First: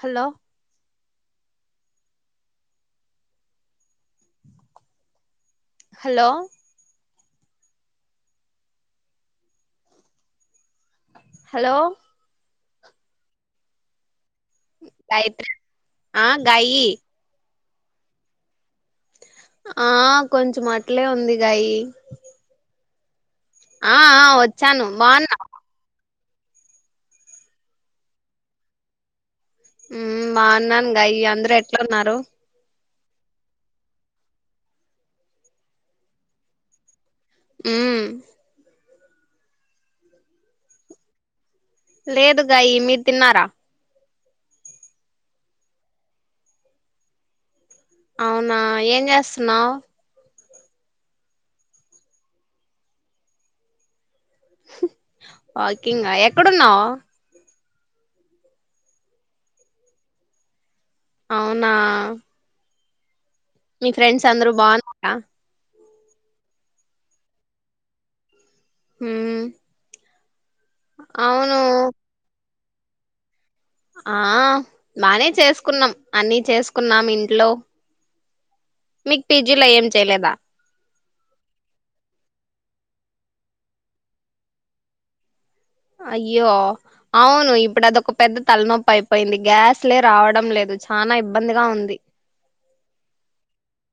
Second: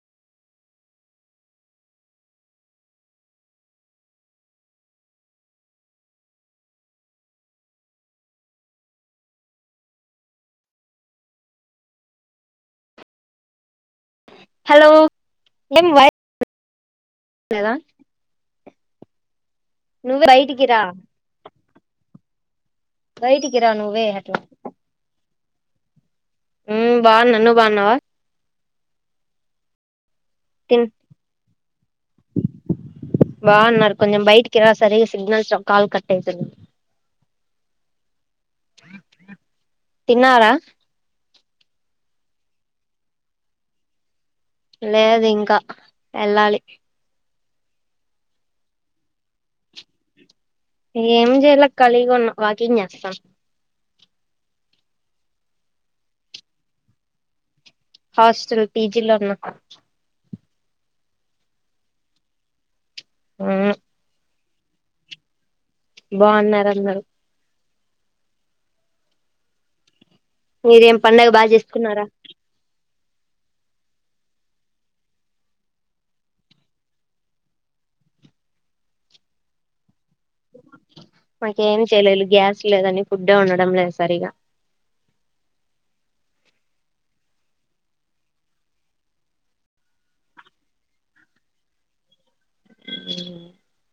Hello hello hello hello Gayatri ఆ గయి అదా ఆ బయటికి కొంచెం రా అట్లే ఉంది గాయి బయటికి రా ఆ నువ్వే అట్లా వచ్చాను బాగున్నా ఉ బాగు నన్ను బాగున్నావా తిన్ బాగున్నాను గయి అందరుూ ఎట్లున్నారు బాన్నారు కొంచెం బైట్కి ఎద సర సిగ్నల్స్ కల్ కట్యి ఊ తిన్నారా లేదుగాయి మీరు తిన్నారా లేదు ఇంకా వెళ్ళాలి అవునా ఏం చేస్తున్నావు్ ఏం చేయలో కలిగా వాకింగ్ చేస్తాం వాకింగ్ గా ఎక్కడున్నావు హాస్టల్ పీజిలో ఉన్న అవునా ఉమ్ మీ ఫ్రెండ్స్ చంద్ర బానార బాగున్నారు అందర హ మీరేం పండగ బాగా చేసుకున్నారా ఆ బానే చేసుకున్నాం అన్ని చేసుకున్నాం ఇంట్లో మీకు పీజిలో ఏం చేయలేదా మాకేం చేయలేదు గ్యాస్ లేదని ఫుడ్ ఉండడం లేదు సరిగా అయ్యో అవును ఇప్పుడు అదొక పెద్ద తలనొప్పి అయిపోయింది గ్యాస్లే రావడం లేదు చనా ఇబ్బందిగా ఉంది అ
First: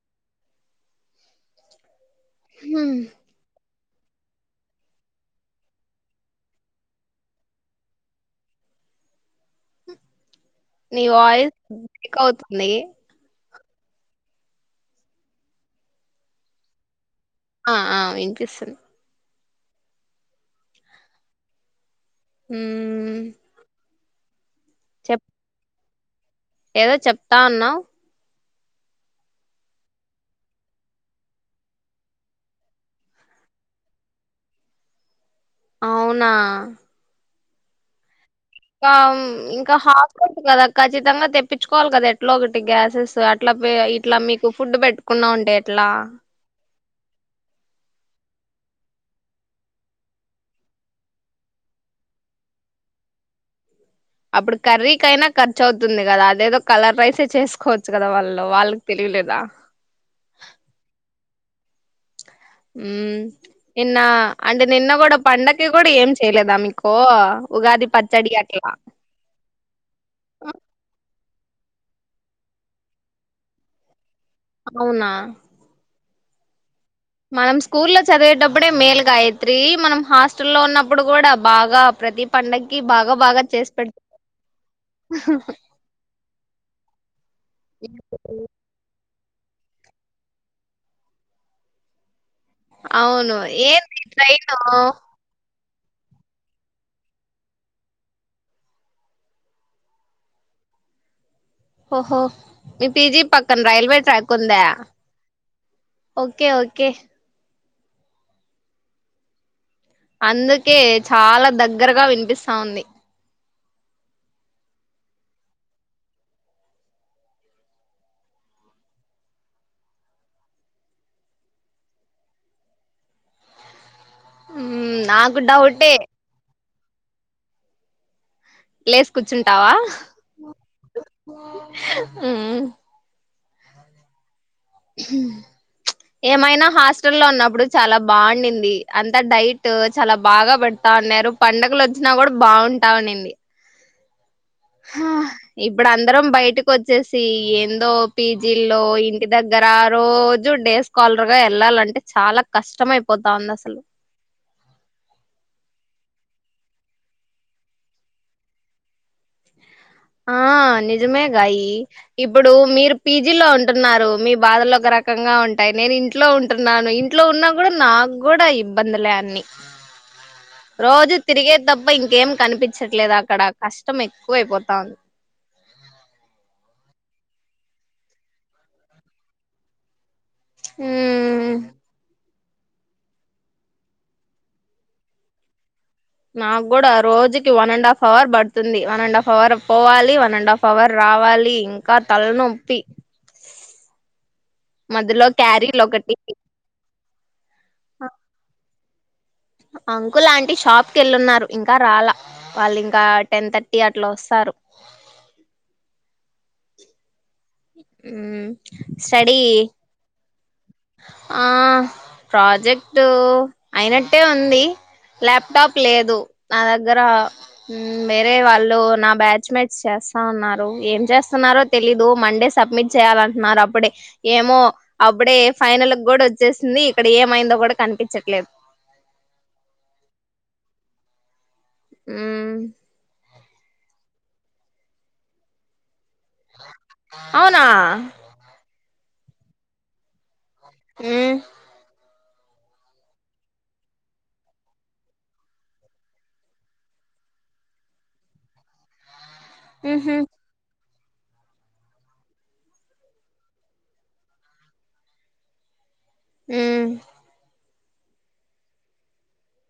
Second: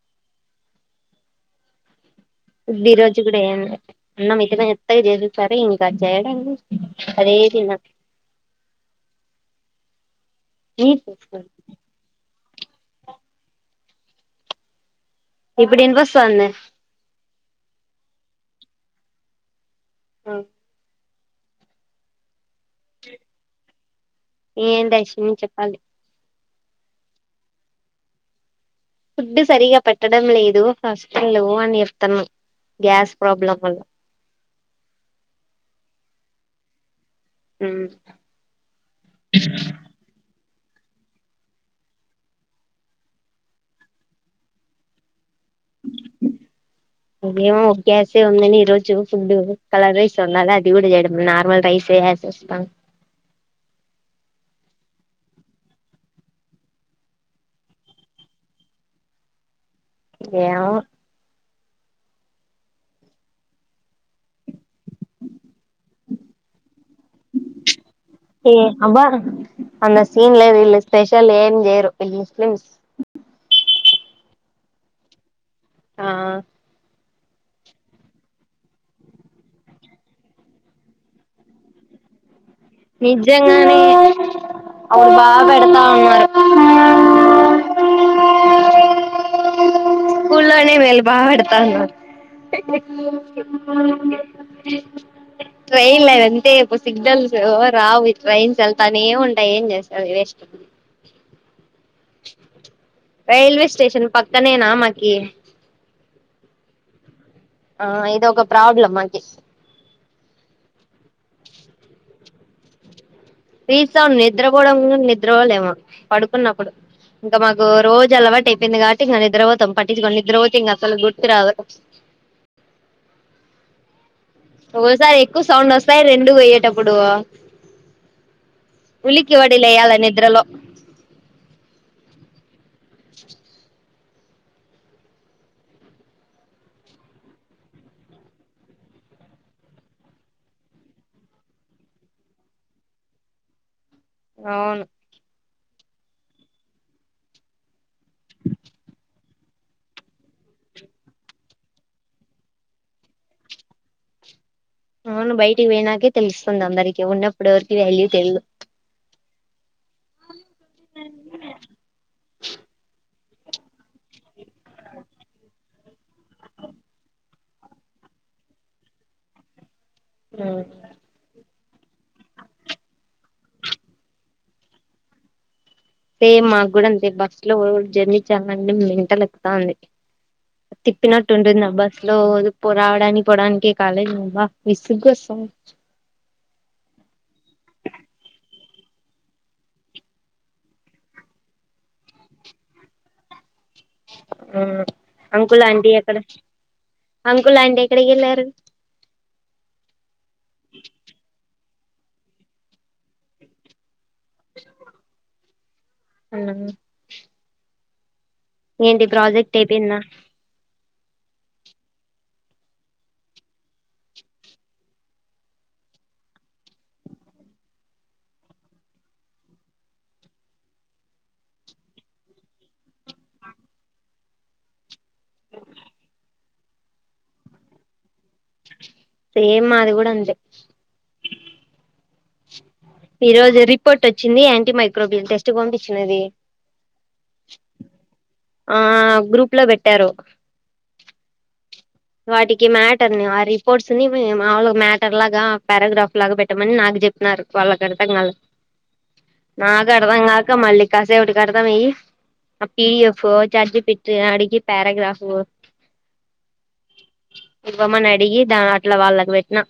ది హ్మ్. రోజు కూడా ఏన్నా అన్న మిత్రిన ఎత్తగా చేసస్తారే ఇంకా చేయడానికి అదే తిన నవయిస్ బవుతు న ఇప్పుడ బస్త అంది ఆ ఆ ఏం చేస్తను ఆ హు ఏం దశను చెప్పాలి ఏదో చెపుతా అన్నావ్ ఫుడ్ సరిగా పెట్టడం లేదు హస్టలు అని చెప్తాను గ్యాస్ ప్రాబ్లంలో అవునా హ ఇంకా ఇంకా హఫ కదా ఖచ్చితంగా తెప్పించుకోవాలి కదా ఎట్లా ఒకటి గ్యాసెస్ అట్లా ఇట్లా మీకు ఫుడ్ పెట్టుకున్నా ఉంటేయి ఎట్లా మో గ్యాసే ఉందని ఈరోజు ఫుడ్ కలర్ రైస్ ఉండాల అది కూడా చేయడం నార్మల్ రైసే గ్యాస్ వస్తాం అప్పుడు కర్రీకి అైనా ఖర్చు అవుతుంది కదా అదేదో కలర్ రైసే చేసుకోవచ్చు కదా వాళ్ళు వాళ్ళకి తెలియలేదా ఎమో మ్ ఇన్న అంటే నిన్న కూడా పండకి కూడా ఏం చేయలేదా మీకో ఉగాది పచ్చడి ఏ అట్లా అబ్బా నేరు ఇల్ ముస్లింస్ అవునా ఆ మనం స్కూల్లో చదివేటప్పుడే మేలుగాయత్రి మనం హాస్టల్లో ఉన్నప్పుడు కూడా బాగా ప్రతి పండక్కి బాగా బాగా చేసి నిజంగానే పెడత అరు బాగా పెడతా ఉన్నారు స్కల్నే మేళ బాగా పెడతాన్నారు అవును ఏంది ట్రైన్ ట్రైన్ దంతేప్పు సిగ్నల్ రావు ఇ ట్రైన్స్ల్తనే ఏ ఉంటాయి ఏం చేస్తారు వేస్ ఓహో మీ పిజీ పక్కన రైల్వే స్టేషన్ ట్రాకు ఉందా పక్కనేనా మాకి ఓకే ఓకే ఆ ఇదో ఒక ప్రాబ్లమ్ మాకి అందుకే చాలా దగ్గరగా వినిపిస్తా ఉంది తీస్తాం నిద్రపోవడం నిద్రపోలేము పడుకున్నప్పుడు ఇంకా మాకు రోజు అలవాటు అయిపోయింది కాబట్టి ఇంకా నిద్ర పోతాం పట్టించుకోని నిద్ర పోతే ఇంక అసలు గుర్తు రావదు మ్మ్, ఒకసారి నాకు ఎక్కువ సౌండ్ డౌటే వస్తాయి రెండు పోయ్యేటప్పుడు అప్పుడు లేసు కూర్చుంటావా ఏమైనా హాస్టల్ లో ఉన్నప్పుడు చాలా బాగుంనింది అంత డైట్ చాలా బాగా పెడతా ఉన్నారు పండగలు వచ్చినా కూడా బాగుంటా ఉండింది అవును ఇప్పుడు అందరం బయటకి వచ్చేసి ఏందో పీజీలో ఇంటి దగ్గర రోజు డే స్కాలర్గా వెళ్ళాలంటే చాలా కష్టం అయిపోతా ఉంది అసలు అవును బయటికి పోయినాకే తెలుస్తుంది అందరికి ఉన్నప్పుడు ఎవరికి వాల్యూ తెలిదు ఆ నిజమే గాయి ఇప్పుడు మీరు పీజీలో ఉంటున్నారు మీ బాధలు ఒక రకంగా ఉంటాయి నేను ఇంట్లో ఉంటున్నాను ఇంట్లో ఉన్నా కూడా నాకు కూడా ఇబ్బందులే అన్ని తెలీదు రోజు తిరిగే తప్ప ఇంకేం కనిపించట్లేదు అక్కడ కష్టం ఎక్కువ అయిపోతాంది సేమ్ మాకు కూడా అంతే బస్సు లో జర్నీ చేయాలంటే మెంటల్ ఎక్కుతా ఉంది తిప్ప నట్టు ఉంటుంది ఆ బస్ లో పొ రావడాని పావడానికి కాలేజ్ అబ్బా విసుగు నాకు కూడా రోజుకి వన్ అండ్ హాఫ్ అవర్ పడుతుంది వన్ అండ్ హాఫ్ అవర్ పోవాలి వన్ అండ్ హాఫ్ అవర్ రావాలి ఇంకా తలనొప్పి ఆ మధ్యలో అంకుల్ క్యారీలు అంటీ ఎక్కడ ఒకటి అవి అంకుల్ ఆంటీ షాప్కి వెళ్ళున్నారు ఇం ఇంకా రాలా వాళ్ళు ఇంకా టెన్ థర్టీ అట్లా వస్తారు అవు ఏంటి స్టడీ ప్రాజెక్ట్ అయిపోయింద ఆ ప్రాజెక్ట్ అయినట్టే ఉంది ల్యాప్టాప్ లేదు నా దగ్గర వేరే వాళ్ళు నా బ్యాచ్ మేట్స్ చేస్తా ఉన్నారు ఏం చేస్తున్నారో తెలీదు మండే సబ్మిట్ చేయాలంటున్నారు అప్పుడే ఏమో అప్పుడే ఫైనల్ కూడా వచ్చేసింది ఇక్కడ ఏమైందో కూడా కనిపించట్లేదు సేమ్ మాది కూడా అంతే ఊ ఈ రోజు రిపోర్ట్ వచ్చింది యాంటీమైక్రోబ్లిన్ టెస్ట్ పంపించినది అవునా ఆ గ్రూప్ లో పెట్టారు ఊ వాటికి మ్యాటర్ ని ఆ రిపోర్ట్స్ ని మేము మామొలుగ మ్యాటర్ లాగా పారాగ్రాఫ్ లాగా పెట్టమని నాకు చెప్పినారు వాళ్లకి అర్థం గాక నాకు మ్హు అర్థం గాక మళ్ళీ కాస అప్పుటి కడతా పోయయి పిడిఎఫ్ చజి పెిట్ అడికి పరగ్రాఫ అ ఇవ్వమ్మని అడిగి దాని అట్లా వాళ్ళకి పెట్టిన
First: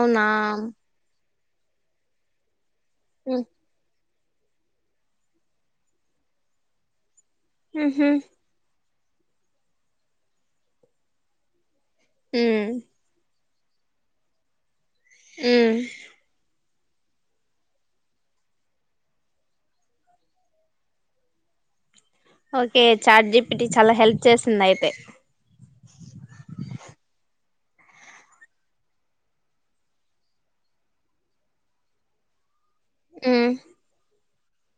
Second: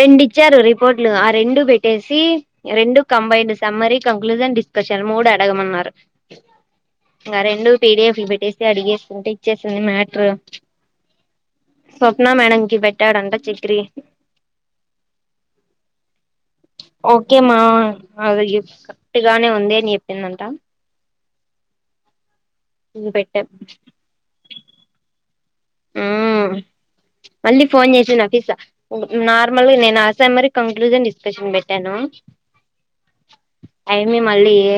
రెండు ఇచ్చారు రిపోర్టులు రెండు బెట్టేసి రెండు మ్మ్ కంబైండ్ సమ్మరీ కంక్లూజన్ డిస్కషన్ మూడు అడగమన్నారు ఆ రెండు పీడి మ్హు ఎఫ్ లు పెట్టేస్తె అడిగే అంటే ఇచ్చేసింది మ్యాటరు స్వప్న మ్మ్ మేడంకిి పెట్టాడంటా చెయ్ త్రీ ఆ ఓకే మా అది కరెక్ట్గానే ఉంది అని చెప్పిందంట ఓకే ఇది చాట్ పెట్టాం [unintelligible] చాలా హెల్ప్ చేస్తుంది అయితే మళ్ళీ ఫోన్ చేసిండా అఫీస నార్మల్గా నేను ఆశాన్ మరి కంక్లూజన్ డిస్కషన్ పెట్టాను ఆ మళ్ళి ఎ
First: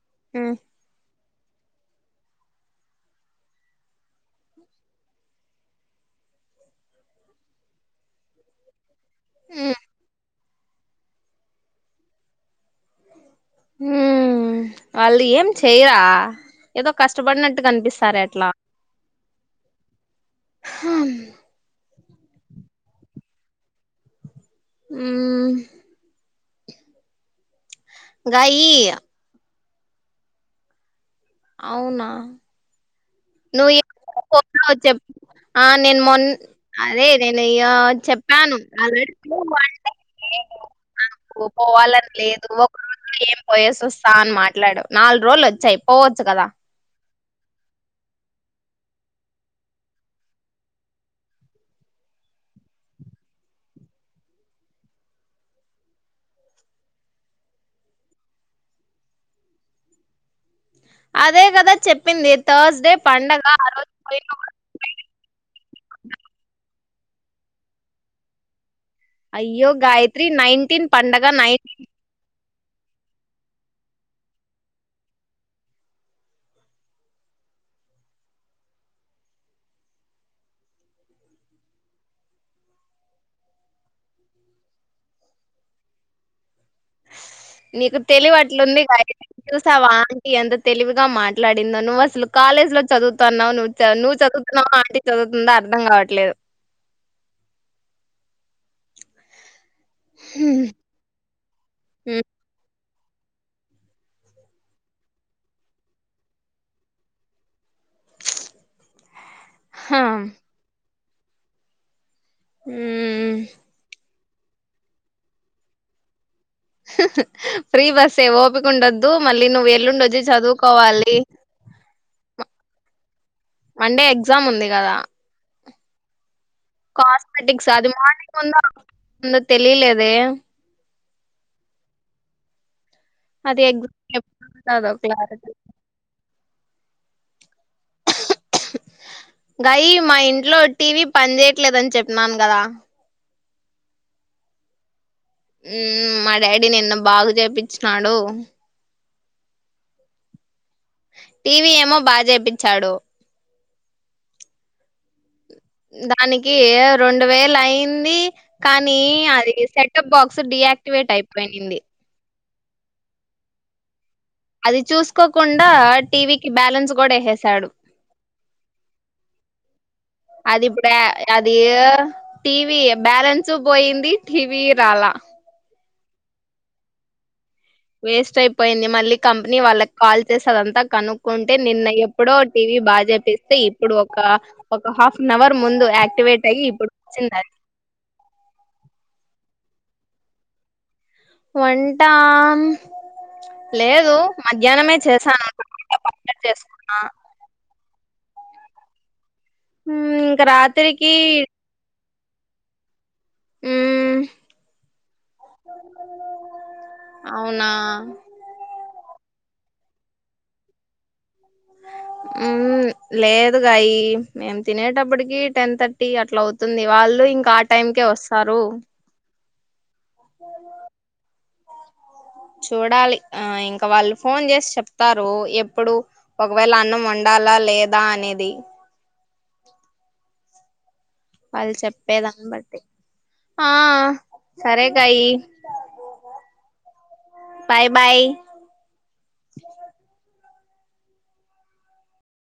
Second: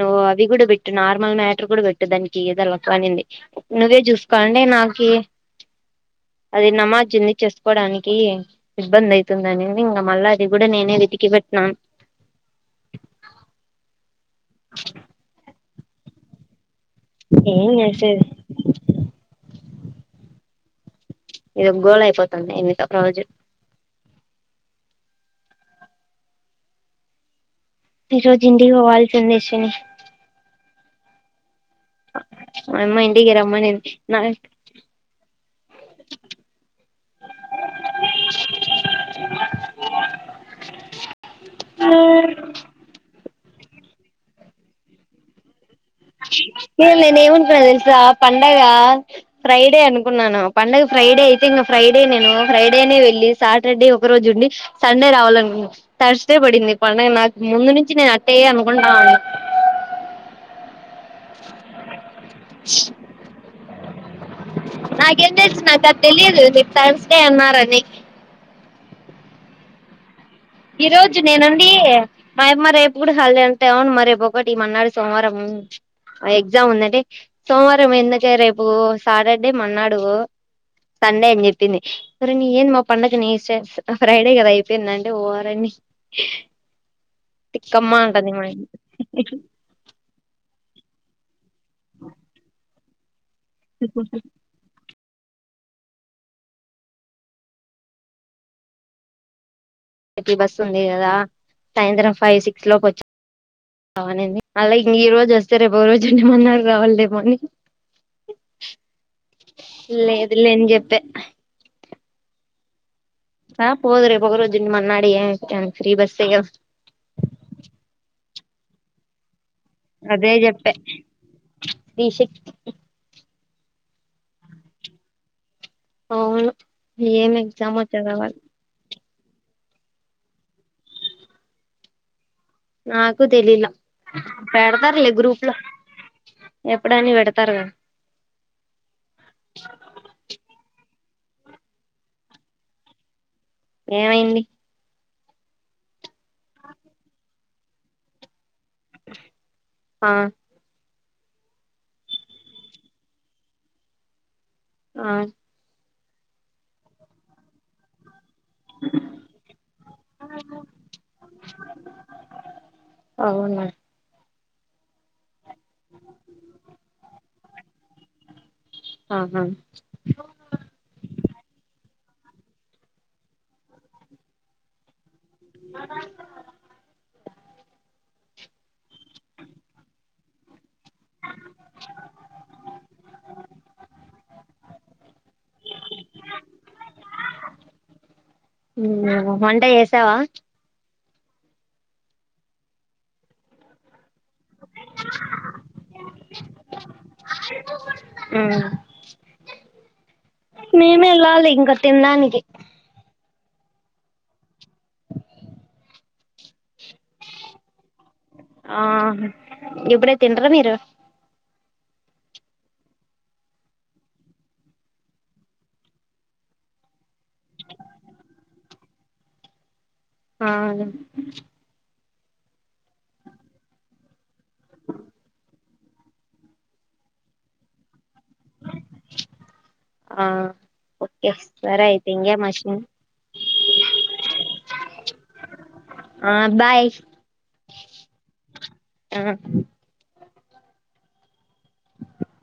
నువ్వు మ్మ్ అవిగుడబట్టున్నావరా ఈ మ్యాటర్ కూడా పెట్టు దానికి ఎదల కాలింది నువ్వే చూస్తాండే నాకు ఒకే అది నమాజ్ ఉంది చేసుకోడానికి ఇబ్బంది అయితుందాని మల్లక్ అది కూడా కూడా నేనే వెదికి పట్నాను హ వాళ్ళు ఏం పెళ్ళా ఏదో కష్టపడినట్టు ఏం కనిపిస్తారె చేసేది అట్లా హా ఇది గోళయి చెప్పాండి ఎన్నిక ప్రయోజన్ ఆ ఈ రోజు గాయి ఇంటికి పొవాలిసిందే అశ్వని అవునా మ [inaudible] నువ్వు ఎప్పుడు పొతున్నావొ చెప్పు ఆ నేను మొన్న అదే నేను చెప్పాను ఆల్రెడీ ను పోవాలని లేదు ఒక రోజు ఏం పోయే వస్తా అని మాట్లాడవ్ నాలుగు రోజులు వచ్చాయి పోవచ్చు కదా మె నిను అనుకున్నానొ తెలుసా పండగ ఫ్రైడే అనుకున్నాను పండుగ ఫ్రైడే అయితే ఇంక ఫ్రైడే నేను ఫ్రైడేనే వెళ్ళి సాటర్డే ఒక రోజు ఉండి సండే రావాలనుకున్నా థర్స్డే పడింది పండగ నాకు ముందు నుంచి నేను అట్టయ్యె అనుకుంటాన్నా అదే కదా చెప్పింది థర్స్డే పండగ ఆ రోజు పోయి [unintelligible] తర్స్ డే అన్నారని అయ్యో గాయి త్రీ నైన్టీన్ పండగ నైన్ మాయమ్మ రేపు కూడ హాలిడే అంటే అవును మా రేపు ఒకటి మన్నాడు సోమవారము ఎగ్జామ్ ఉందంటె సోమవారం ఎందుకే రేపు సాటర్డే మన్నాడు సండే అని చెప్పింది. ఒరి నీ ఏంది మా పడుగ నీ చే ఫ్రైడే కదా అయిపోయిందంటె ఓ రిని నీకు తెలివి అట్లుంది మరి చూసావా ఆంటి ఎంత తెలివిగా మాట్లాడింద నువ్వసలు కాలేజ్ లో చదువు తన్నావ నువు చా నువ్వు చదువుతన్నావా అంటె చదువుతుందా అర్థం కావట్లేదు. ఎపి బస్ ఉంది కదా సాయంత్రం హ్మ్ ఫైవ్ సిక్స్ లోపు వచ్ అవునండి మళ్లా ఇంగ ఈ రోజు వస్తే రేపు రోజు ఉండి మన్నారు రావాల్లేమో అని హా లేదు లే ని చెప్ప హ్మ్ రా పోదు రేప్ ఒగ రోజుండి మన్నాడె ఏం ఫ్రీ బస్ ఎ గదా ఫ్రీ బస్సే ఓపికండద్దు మళ్ నువ్వు ఎల్లుండొచ్చి అదే చెప్పా చదువుకోవాలి. రిషిక్ మన్ డే ఎగ్జామ్ ఉంది కదా అవును ఏం కాస్మెటిక్స్ ఎగ్జామో అది మానింగ్ చదవాలి ఉందా ముందు తెలిలేదే నాకు అది తెలీల ఎగ్జామ్ ఎప్పుడు ఉంటదో పెడతారులె గ్రూప్ క్లారిటీ లో ఎప్పుడని పెడతారు గాయి మా ఇంట్లో టీవీ పని చేయట్లేదని చెప్పినాను కదా ఏమైంది ఊ మా డాడీ నిన్న బాగు చేపిచ్చినాడు. ఆ టీవీ ఏమో బా చేపిచ్చాడు. ఆ దానికి రొండు వేలయింది కానీ అది సెటప్ బాక్స్ డియాక్టివేట్ అయిపోయింది. అవున అది చూసుకోక్ కుండా టీవీకిి బ్యాలెన్స్ కూడా ఏసేసాడు ఆహా అది ఇబ్బుడ అదీ టీవీ బ్యాలెన్సు పోయింది టీవీ రాలా అ వేస్ట్ అయిపోయింది మళ్ళీ కంపెనీ వాళ్ళకి కాల్ చేసి అదంతా కనుక్కుంటే నిన్న ఎప్పుడో టీవీ బాగా చేపిస్తే ఇప్పుడు ఒక ఒక హాఫ్ అన్ అవర్ ముందు యాక్టివేట్ అయ్యి ఇప్పుడు వచ్చిందన్ సావా వంటా లేదు మధ్యాహ్నమే చేశాను ఇప్పుడు నిమ్మకాయ పచ్చడ చేస్కున్న ఆ ఇంకా రాత్రికి మేమేళ్ళాలి ఇంకా తినడానికి కి ఉ అవునా ఆ ఇప్పుడే తింట్రా మీరు ఉ లేదు కాయ మేం తినేటప్పటికి టెన్ థర్టీ అట్లా అవుతుంది వాళ్ళు ఇంకా ఆ టైంకే వస్తారు ఆను చూడాలి ఆ ఇంకా వాళ్ళు ఫోన్ చేసి చెప్తారు ఎప్ ఇప్పుడు ఒకవేళ అన్నం వండాలా లేదా అనేది ఆ ఓకే వాళ్ళు సరే అయితే ఇంగే చెప్పేదాన్ని మషిన్ బట్టి ఆ సరే కాయి ఆ బాయ్ బాయ్ బాయ్ ఆ